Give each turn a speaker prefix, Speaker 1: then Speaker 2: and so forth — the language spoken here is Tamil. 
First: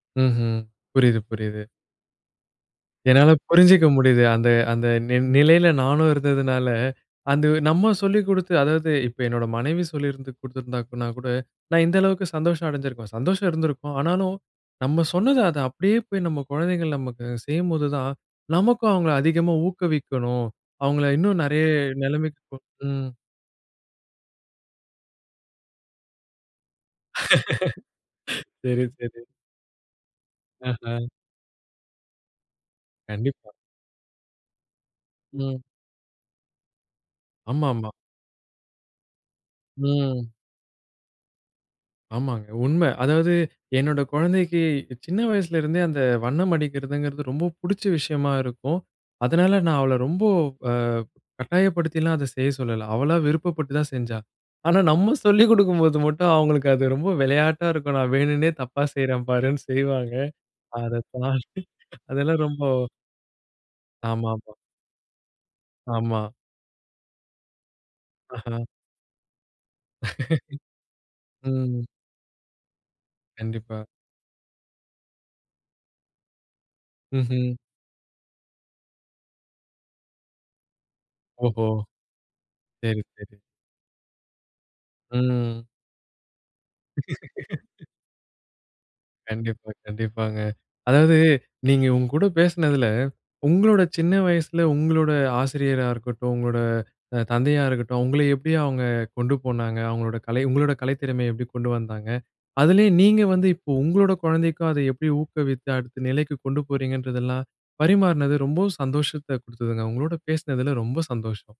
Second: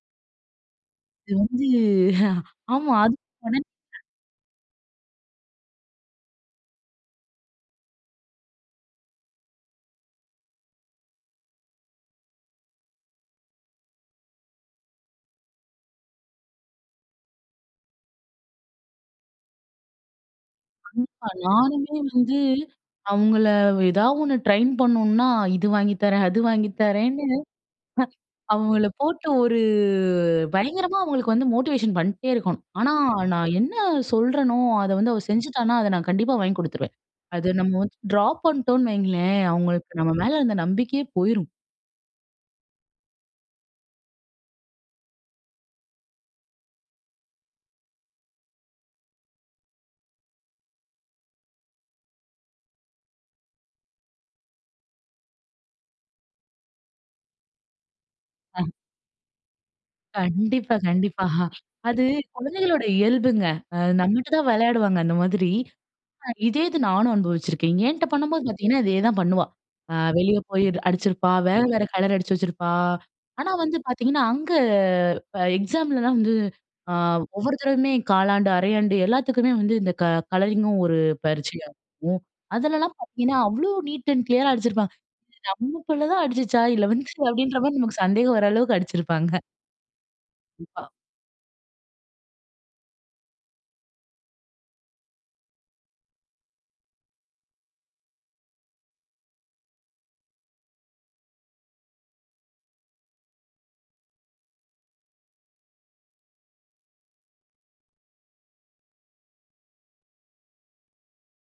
Speaker 1: ம்ஹ்ம். புரியிது,
Speaker 2: இது
Speaker 1: புரியிது.
Speaker 2: வந்து, ஆமா அது
Speaker 1: என்னால புரிஞ்சுக்க
Speaker 2: [unintelligible]
Speaker 1: முடியுது. அந்த அந்த நி நிலையில நானும் இருந்ததுனால, அந்த நம்ம சொல்லி குடுத்து அதாவது இப்போ என்னோட மனைவி சொல்லியிருந்து, குடுத்துருந்தானா கூட நான் இந்த அளவுக்கு சந்தோஷம் அடைஞ்சுருக்கும். சந்தோஷம் இருந்துருக்கும், ஆனாலும் நம்ம சொன்னது அத அப்டியே போய் நம்ம குழந்தைகள் நமக்கு செய்யும்போது தான், நமக்கும் அவுங்கள அதிகமா ஊக்குவிக்கணும், அவங்கள
Speaker 2: கண்டிப்பா,
Speaker 1: இன்னும் நெறைய
Speaker 2: நானுமே வந்து
Speaker 1: நெலைமைக்கு கு ம்.
Speaker 2: அவுங்கள ஏதா ஒண்ணு ட்ரெயின் பண்ணணுனா இது வாங்கி தரேன், அது வாங்கி தரேன்னு.
Speaker 1: சேரி,
Speaker 2: அவங்கள
Speaker 1: சேரி.
Speaker 2: போட்டு ஒரு பயங்கரமா
Speaker 1: அஹ.
Speaker 2: அவங்களுக்கு வந்து மோட்டிவேஷன் பண்ணிட்டே இருக்கணும். ஆனா,
Speaker 1: கண்டிப்பா.
Speaker 2: நான் என்ன சொல்றேனோ அத வந்து அவ
Speaker 1: ம்.
Speaker 2: செஞ்சுட்டானா, அத நான் கண்டிப்பா வாங்கி குடுத்துருவேன். அத
Speaker 1: ஆமா,
Speaker 2: நம்ம
Speaker 1: ஆமா.
Speaker 2: வந்து ட்ராப் பண்ணிட்டோன்னு வைங்களேன், அவங்களுக்கு நம்ம
Speaker 1: ம்.
Speaker 2: மேல இருந்த நம்பிக்கையே போயிரும்.
Speaker 1: ஆமாங்க, உண்ம. அதாவது என்னோட குழந்தைக்கு, சின்ன வயசுலேருந்தே அந்த வண்ணம் அடிக்கிறதுங்கிறது ரொம்ப புடிச்ச விஷயமா இருக்கும். அதனால நான் அவள ரொம்ப அ கட்டாயப்படுத்திலாம் அத செய்ய சொல்லல, அவளா விருப்பப்பட்டு தான் செஞ்சா. ஆனா, நம்ம சொல்லிக் குடுக்கும்போது மட்டும் அவங்களுக்கு அது ரொம்ப விளையாட்டா இருக்கும். நான் வேணுன்னே தப்பா செய்றேன் பாருன்னு செய்வாங்க.
Speaker 2: கண்டிப்பா,
Speaker 1: அத
Speaker 2: கண்டிப்பா.
Speaker 1: தாண்டி
Speaker 2: அது
Speaker 1: அதெல்லாம் ரொம்போ
Speaker 2: குழந்தைகளோட இயல்புங்க. அ நம்மட்ட தான்
Speaker 1: ஆமாமா.
Speaker 2: விளையாடுவாங்க அந்த மாதிரி.
Speaker 1: ஆமா.
Speaker 2: இதே இது நானும் அனுபவிச்சிருக்கேன். என்ட்ட பண்ணும்போது
Speaker 1: அஹ.
Speaker 2: பார்த்தீங்கன்னா, இதே தான் பண்ணுவா. அ வெளியே போய் அடிச்சிருப்பா, வேற வேற
Speaker 1: ம்.
Speaker 2: கலர் அடிச்சு வச்சிருப்பா. ஆனா வந்து
Speaker 1: கண்டிப்பா.
Speaker 2: பார்த்தீங்கன்னா, அங்க எக்ஸாமலலாம் வந்து ஆ
Speaker 1: ம்ஹ்ம்.
Speaker 2: ஒவ்வொரு தடவையுமே காலாண்டு, அரையாண்டு எல்லாத்துக்குமே வந்து இந்த க கலரிங்கும் ஒரு
Speaker 1: ஓஹோ!
Speaker 2: பரிட்சையாகும். அதுலலாம்
Speaker 1: சரி,
Speaker 2: பார்த்தீங்கன்னா,
Speaker 1: சரி.
Speaker 2: அவ்ளோ நீட் அண்ட் கிளியரா அடிச்சிருப்பா.
Speaker 1: ம்.
Speaker 2: நம்ம புள்ள தான் அடிச்சிச்சா? இல்ல வந்து அப்டின்ற மாதிரி நமக்கு சந்தேகம் வர அளவுக்கு அடிச்சிருப்பாங்க.
Speaker 1: கண்டிப்பா, கண்டிப்பாங்க.
Speaker 2: [unintelligible]
Speaker 1: அதாவது நீங்க உங்க கூட பேசுனதுல, உங்களோட சின்ன வயசுல உங்களோட ஆசிரியரா இருக்கட்டும், உங்களோட த தந்தையா இருக்கட்டும், உங்கள எப்டி அவங்க கொண்டு போனாங்க. அவங்களோட கலை உங்களோட கலைத்திறமையை எப்டி கொண்டு வந்தாங்க. அதிலயே நீங்க வந்து இப்போ உங்களோட குழந்தைக்கும் அத எப்டி ஊக்குவித்து அடுத்த நிலைக்கு கொண்டு போகிறீங்கன்றதெல்லாம், பரிமாறுனது ரொம்பவும் சந்தோஷத்த குடுத்ததுங்க. உங்களோட பேசுனதுல ரொம்ப சந்தோஷம்.